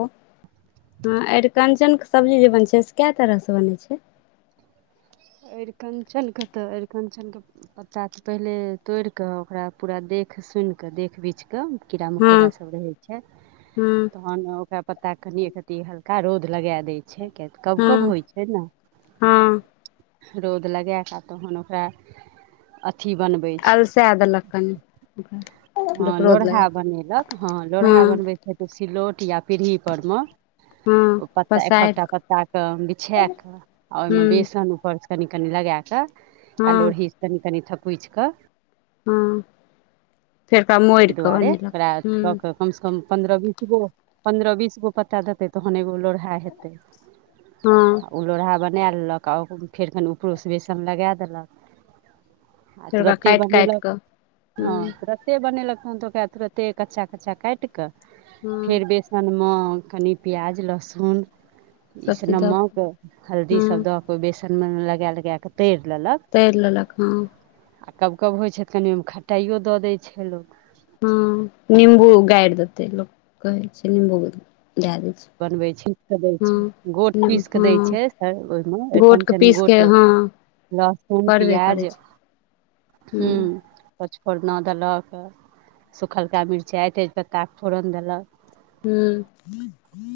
हँ अरिकञ्चनके सब्जी जे बनै छै से कै तरहसँ बनै छै अरिकञ्चनके तऽ अरिकञ्चनके पत्ता तऽ पहिले तोड़ि कऽ ओकरा पूरा देख सुनि कऽ देखि बीछि कऽ त कीड़ा हँ मकोड़ा सब रहै छैय हँ तऽ हन ओकरा पत्ता कनिे एक रति हल्का रौद लगा दै छैय कियाकि तऽ कब कब हँ होइ छैय ने। हँ रौद लगैके तहन ओकरा अथी बनबै छै अलसा देलक कनि। हँ रौद लगा लोढ़हा बनेलक हँ लोढ़हा हँ बनबै छथि तऽ ओ सिलौट या पीढ़हीपर मे हँ ओ पत्ता एखक पसारि टा पत्ता के बिछा क आ हूँ ओहिमे बेसन ऊपरसँ कनि कनि लगाकऽ आर हँ लोढ़ीसँ कनि कनि थकुईछ कऽ हँ फेरका एहि मोरिकऽ दुआरे बनेलक ओकरा कऽ हँ। के कम से कम पंद्रह बीसगो पंन्द्रह बीसगो पत्ता देतै तहन एगो लोरह हा हेतै। हँ ओ लोढ़हा बना लेलक आओर फेर कनि उपरोसँ बेसन लगा देलक। आ फेर ओकरा तुरते काटि काटि बनेलक कऽ हँ हूँ तुरत बनेलकन तऽ ओकरा तुरते कच्चा कच्चा काट कऽ हँ फेर बेस ने मे कनि प्याज लहसुन सब ईस चीज दऽ कऽ नमक हल्दी सब हँ दऽ क बेसनमे लगा लगा कऽ तरि लेलक। तैर लेलक हँ। आ कब कब होइ छैय तऽ कनि ओहिमे खटाइयो दऽ दै छैय लोक। हँ नींबू गारि देतै लोक कहे छैय निम्बू दए दै छैय। बनबै छीटि कऽ दै छैय गोट पीसि कऽ दै हँ छैय ओहिमे गोटके अरििकञ्चन पीस के गोट हँ लहसुन पड़बे पियाज करै छै हू। हूँ पचफोरना देलक सुखलका मिरचाइइत अछि पत्ताके फोरन देलक। हुँ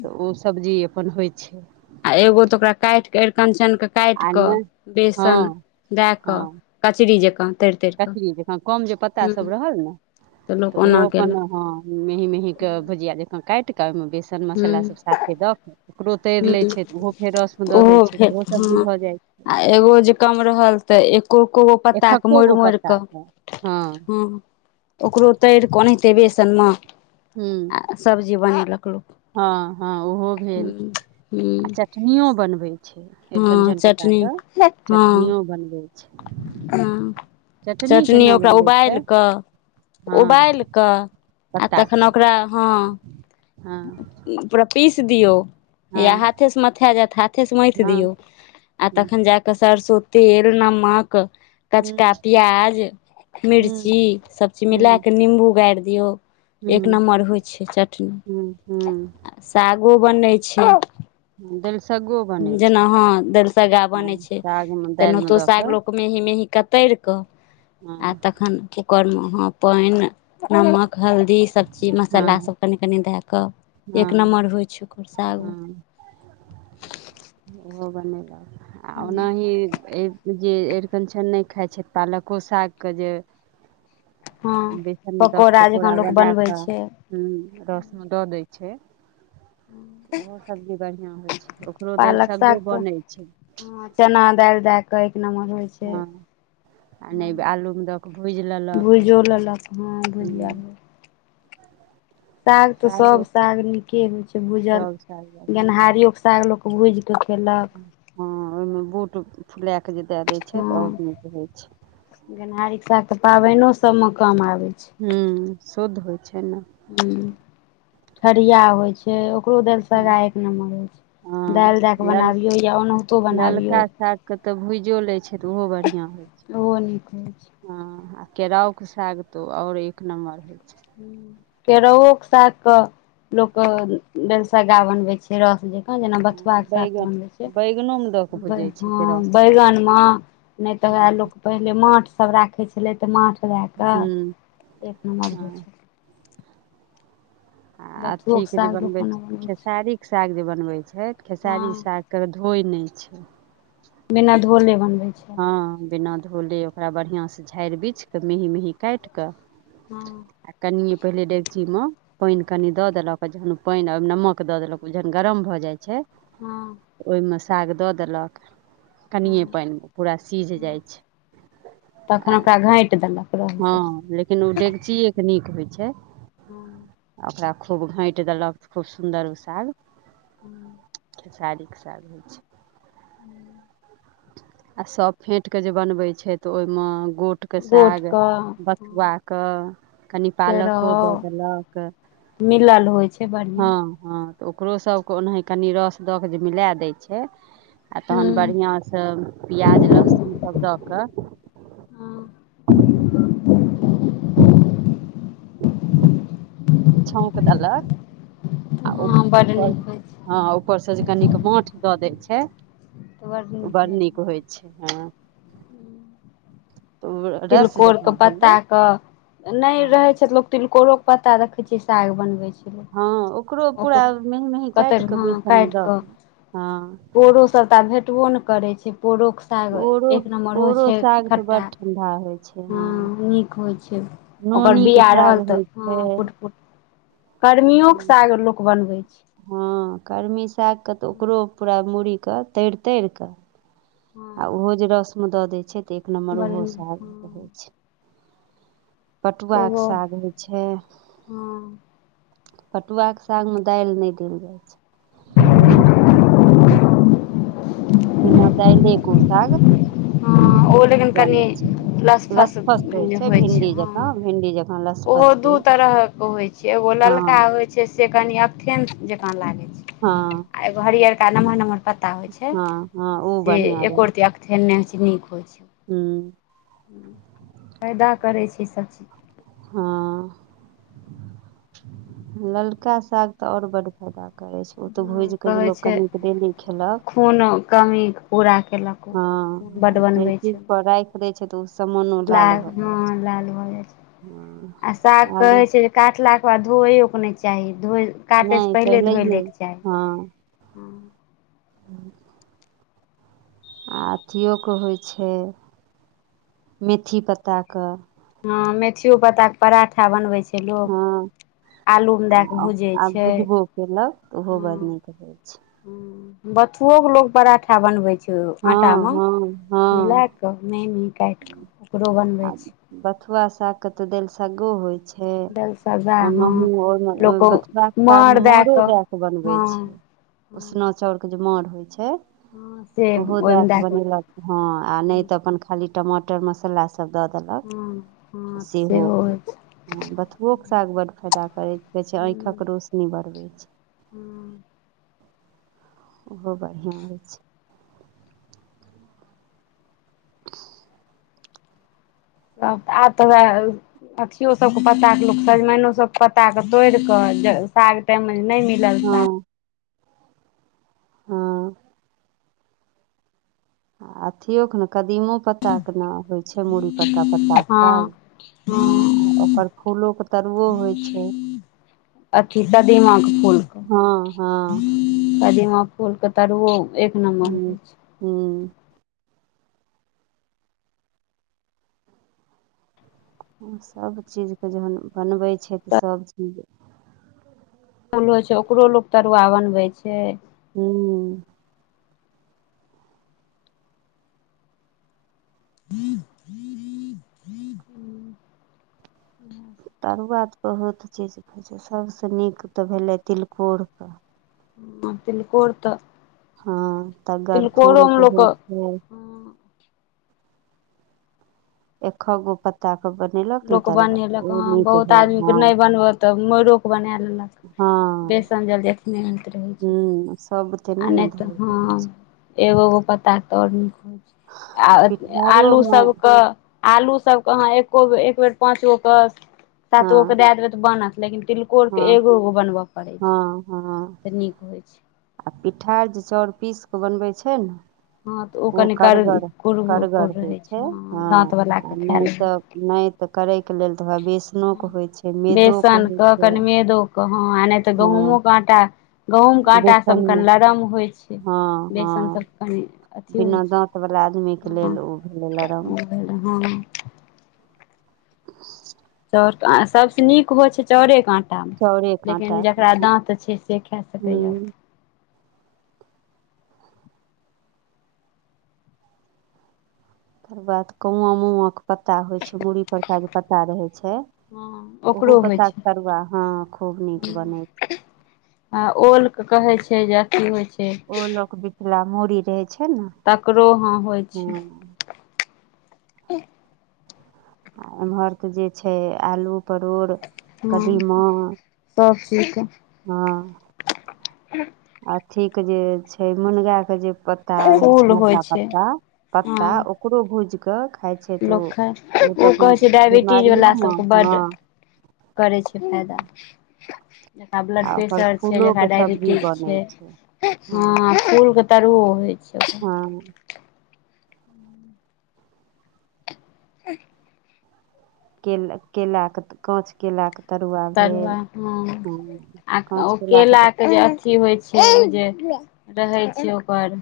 तऽ ओ सब्जी अपन होइ छैय। आ एगो तऽ ओकरा काटि कऽ अरिकंचनकेँ काटि आ कऽ नहि बेसन हँ दए कऽ हँ कचरी जँकाँ तरि तर कऽ ककड़ी जकाँ कम जे पत्ता सब ह्म रहल ने तऽ ओहो अपन ह मेहीं मेहीं के हूँ भुजिया द त काटि कऽ ओहिमे बेसन मसला सब साथे दऽ कऽ ओकरो तैर लै हूँ छैय तऽ ओहो फेर रस्म दऽ दै ओहो छैय। भेल हँ आ एगो जे कम रहल तऽ एक को को गो छै पत्ता के एकहक्को मोड़ि गो मोड़ कऽ पत्ताके हँ। ओकरो तैर के ओनाहिते बेसन म हूँ सब्जी बनेलक लोक। हँ हँ ओहो हूँ भेल हूँ आ चटनियो बनबै छैय। हँ चटनी हँ। बनबै छैय। हाँ चटनी केना ओकरा बनबै छै उबालय क हँ उबालय कऽ आ तखन पत्ताके ओकरा हँ। हँ पूरा पीस दियो या हँ हाथे से मथा जायत हाथ हाथे से मथि हँ दियौ आ हूँ तखन जा कऽ सरसो तेल नमक कचका हूँ प्याज मिर्ची हूँ सभचीज मिला हूँ कऽ निम्बू गारि दियौ। एक हूँ नमबर होइ छैय चटनी हूँ आ सागो बनै छैय। हूँ दलिसग्गो बनै छै जेना हँ दरसगा हँ बनै छैय सागमे दालिमे तेनाहितो दऽ साग कऽ मेही मेही कतर कऽ आ हँ तखन करने हाँ पानय नमक हल्दी सब चीज हँ मसाला सब कनि कनि दए के एक नम्बर होइ छैय ओकर सागो। ओ बनेलक आ ओनाही जे अरिकनछन नहि खाइ छै पालको साग के जे हँ बेसन मे दोके जकाँ पकौड़ा लोक बनाए बनबै के छै रसमे ददेए छै ओहो सब्जी बढ़िया होइ छै ओकरो देल सगो बनै छै हाँ चना दाल दए के एक नंबर होय छै हँ आ नहि आलू मे दोके भूज लेलक भुजियो लेलक हँ भुजिया हुँ भेल साग तऽ सब सागो साग निके होय छै भूजल सब साग बढ़िआँ रहै छै गेनहारियो साग लोक भुजिके खेलक हँ ओहिमे बूट फुला कऽ जे दए दै छै तऽ और नीक होइ छै गेनहारी साग त पाबनो सब में काम आबे छै हूँ शुद्ध होइ छै ने हुँ ठरिया होइ छै ओकरो दाइल सगा एक नम्बर होइ छै दाल हँ दए कऽ लल बनाबियौ या ओनाहितो ललका बनाबियौ सागके तऽ भुजियो लै छै तऽ बढ़िआँ होइ छै ओहो निक होै छै हँ आ केराउके साग तऽ और एक नम्बर होइ छै केराओ के साग के लोक दलसगा बनवे छै केराओ के जेना बथुआ हँ के साग बैगन बनबै बैगनोमे दऽ कऽ छै भुजै छै हँ केराउ सागके बैगनम नहि तऽ उ हँ है लोक पहिले माठसभ राखै छलै तऽ माठदए के हूँ एक नम्बर हँ होइ छै आ अथी बथुओके के जे साग लोक बनबै कोना छी छै खेसारी साग जे बनबै छै खेसारी हँ साग के धोय नहि छै बिना धोले बनबे छै हँ बिना धोले ओकरा बढ़िया से झाड़ि बिछकेऽ मेहीँ मेहीँं कटि क हँ आ कनिए पहिले डेकची मे पैनय कनि दो देलक आ जखन ओ पैनय नमक द देलक ओ जखन गरम भऽ जाइ छै हँ ओह मे साग दो देलक कनिए हँ पैनय मे पूरा सिझ जाइ छै आ घांट‌ए देलक सभसँ हँ लेकिन ओ डेगचिए के नीक होइ छै हूँ ओकरा खूब घाट‌ए देलक खूब सुन्दर ओ साग हुँ खेसारीके साग होइ छै हुम् आ सब फेट के जे बनबै छै तऽ ओहिमे गोट गोटके गोट साग कऽ बथुआ कऽ कनि के पालको रहौ दऽ देलक मिलल होइ छै हँ बढ़िआँ हँ तऽ ओकरो सबके ओनाहि कनी रस द के जे मिला देय छै आ तहन हूँ बढ़ियां सभ पियाज लहसुन सब दऽ कऽ हँ ह [inaudible] छैउंक देलक आ बड्ड ओकर नीक होइ छै हँ ऊपरसँ जे कनिक माठ दऽ दै छै तऽ बड्ड बड़ भेल नीक होइ छै हँ तऽ ओ रस तिलकोर के जकाँ पत्ता भेलै क नहि हँ रहै छथि लोक तिलकोरो पता देखेय छी साग बनवे छै हँ पूरा ओकरो हँ मेहींँ मेहींँ काटि कतैर कऽ बेसनमे काटीकें दऽ हाँ कऽ हँ पोरो सभटा भेटबो नहि करै छै पोरोक साग पोरो एक नम्बर होय पोरो छै साग तऽ खट्टा बड ठंडा होइ छै हँ नीक होइ छै ओकर नोनी के बिया साग रहल तऽ होइ छै ह पुट पुट कर्मियो के साग लोक बनबै छै हँ कर्मी सागके तऽ ओकरो पूरा मूड़ीके तोर तोर कऽ आ हँ ओहो जे रस्मे दऽ दै छै तऽ एक नम्बर बड़ ओहो सागै हँ छै पटुआके एगो साग होइ छै हँ पटुआ के साग में दालि नै देल जाय छै बिना दाइले के उ साग हँ ओ लेकिन कनि बनै छै लसफस होइ छै भिंडी जकाँ भिंडी जक ओहो दू तरह के होइ छै एगो हँ ललका होय छै से कनि अकथेन जकाँ लागे हँ छै आ एगो हरियरका नमहर नम्हर पत्ता होइ छै हँ हँ ओ से बढ़िआँ एको रति अकथेन खेने जे नीक होइ छै हुँ फायदा करै छै ई सभचीज हँ [inaudible] ललका साग तऽ आओर बड्ड फायदा करैत छै ओ तऽ चीज भूज के जे लोक जे कनिक डेली खेलक खूनो कमीके पूरा कलक खूब बड्ड हँ जे बनबै चीज छै राखि दै छै तऽ ओ समान लाल हँ लाल भऽ जाइ हँ छै आ साग आलू कहै छै काटलाके बाद धोइयोकके नहि चाही धो काटैसँ नहि पहिले धोइ पहिलैये लैके चाही हँ आ अथियोके होइ छै मेथी पत्ताके हँ मेथियो पत्ता के पराठा बनबै छै छै हँ लोक आलूमे दए कऽ आ भुजै आ छै भुजबो केलक तऽ ओहो बढिया नीक रहै छै ह बथुओके लोक पराठा बनबै छै हँ आटामे हँ हँ मिला कऽ मेहिं मेहिं काटिकऽ ओकरो आ बनबै छी बथुआ सागके तऽ दालि सगो होइ छै छै दालि सब्जा हँ ओनाहु ओहिमे लोक बथुआके सागमे मांरो दए कऽ बनबै हँ छै हँ उसना चाउरके जे मांर होइ छै हँ से ओहो दए ओहिमे कऽ बनेलक हँ आ नहि हँ तऽ अपन खाली टमाटर मसाला सभ दऽ हँ देलक हँ सेहो होइ भेल छै हँ बथुओके साग बड्ड फायदा करै छै कहै छै आँखिक रोशनी बढ़बै छै हुँ ओहो बढ़िआँ होइ छै [inaudible] तब आब तऽ उहे अथियो सबके पत्ता कऽ लोक सजमनिनो सभ पत्ता कऽ तोड़ कऽ साग टाइम मे नहि मिल हँ हँ अथियो के ने कदीमो पत्ताके ने होइ छै मुड़ी परका पत्ताक हँ साग हँ हॅं ओकर फूलोके तरुओ होइ छै अथि कदीमाक फुलके हँ हँ कदीमा फूलके तरुओ एक नम्बर हूँ होइ छै हूँ सभचीजके जहन बनबै छै तऽ सभचीज फूल होइ छै ओकरो लोग तरुआ बनबे छै हूॅं [inaudible] तरुआ तऽ बहुत चीज होइ छै सभसँ नीक तऽ भेलै तिलकोरके ह तिलकोर तऽ हँ तिलकोरोमे तगरफूलके लोक होइ छै हँ एक खगो पत्ता कऽ लोक बनेलक हँ बहुत हँ आदमीके नहि बनबै तऽ मोर कऽ बना लेलक हँ बेसन जलदीखने होइत रहै छै हूँ सब बुते आ ने नहि तऽ धरैके रहै हँ छै एगो गो पत्ता तर मे आ आलू सभके आलू अहाँ एक्को बेर एक पाँच गो कऽ। सात हँ गोके दए देबै तऽ बनत, लेकिन तिलकोरके हँ एगो गो बनबय पड़ै छै। हँ हँ तऽ नीक होइ छै आ पिठार जे चाउर पीस कऽ बनबै छै ने। हँ तऽ ओ कनि कर करगर कुर कुर करगर होइ रहै छै हँ, आ दाँतवलाके खाए नहि लेबै तऽ। नहि तऽ करैके लेल तऽ ओ बेसनोक होइत छै, मैदोक होइत छै। कहाँ आ तऽ हँ गेहूँक आटा, गेहूँम कऽ आटा सभके बेसनमे लरम होइ छै, हँ बेसन हँ सभ। अ [unintelligible] बिना दाँतवला आदमीके लेल ओ भेलै लरम। हाँ [unintelligible] ओर सभ सँ नीक होइ छै चाउरक आटा। चाउरे लेकिन काँटाके हँ जेकरा दाँत छै से खा सकैया। हूँ तकर बाद कुआँ मुआँके पत्ता होइ छै, मुड़ी पर का जे पत्ता रहै छै। हँ ओहो ओकरो होइ पत्ता कऽ छै तरुआ खूब नीक बनै छै। हँ, ओल के कहै छै जे अथि होइ छै। ओलोक बिथिला मूड़ी रहै छै ने। तकरो हाँ होइ छै। हँ आ एम्हर तऽ जे छै आलू। परोड़ हँ कदीमा सभ चीजके हाँ। अथीके जे छै, मुनगाके जे प। पत्ता रहै छै, फूल होइ नवका छै पत्ता। पत्ता हँ ओकरो भुजिकऽ। लोक ओ कहै छै डायबिटीजवला सभके बीमारियोमे हँ बड़। करै छै फायदा। जकरा ब्लड आ ओकर प्रेशर छै, जकरा फूलोके सब्जी डायबिटीज बनै छै, हँ फूल के। तरुआ होइ छै ओकर। हँ ह [unintelligible] केला, केलाक काँच केला क। तरुआ ह, आ काँच ओ केलाके तऽ केलाक जे। की होइ छै ओ जे रहै छै ओकर।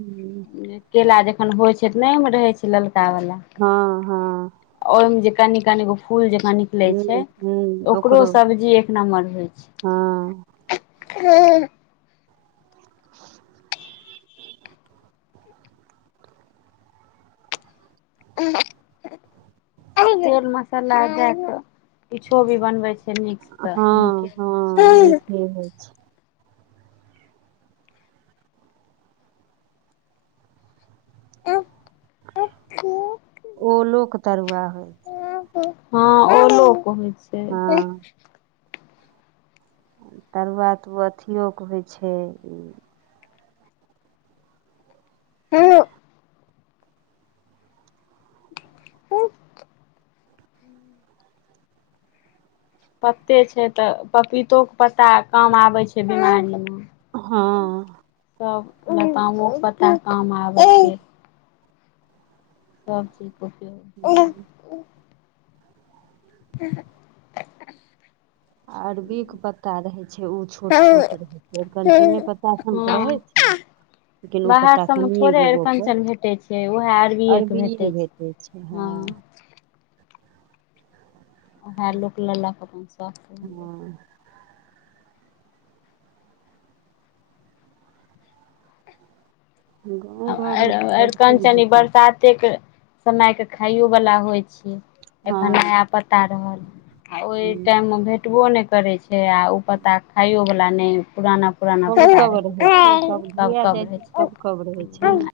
हूँ केला जखन होइ छै तऽ नहिमे रहै छै ललका वाला। हँ हँ औ जे कनीको फूल जका निक। नऽ लै छै, हूँ हूँ ओकरो सब्जी एक नम्बर हँ होइ छै। [unintelligible] [inaudible] [unintelligible] तेल मसाला दऽ कऽ किछुओ बनबै छै, नीक। तऽ [unintelligible] ह ओलोक तरुआ हय हँ ओलोक होइ छै हँ तरुआ तऽ अथिोके होइ छै ई। [unintelligible] ह पत्ते छै तऽ पपीतोके पत्ता काम आबै छै बिमारिमे। हँ [unintelligible] पता काम आबै छै सब चीज उपय ह अरबीके पत्ता रहै छै उ छोट हँ छोट रहैय छै अरकंचने पत्ता सनके बाहर रहैय छै हूँ लेकिन ऊ पत्ता सबमे कनिए थोड़े गो गो कऽ अरिकंचन भेटै छै उएह अरबिएके अरबिए भेटै छै भेटैय छै हँ ओएह लोक लेय लऽ कऽ अपन साग केने जाय छैय हँ गाँव घरमे तऽ सभचीज आरकंचन भेटै छै। बरसाते के समय के खाइयो वाला होइ छै एखन हँ नया पत्ता रहल आ ओहि टाइम मे भेटबो नइ करै छै छै आ ऊ पत्ता खाइयोवला नइ पुराना पुराना कब पता कब रहै छै कब जुआ जाइ कब रहै तऽ छै कब कब रहै छै ने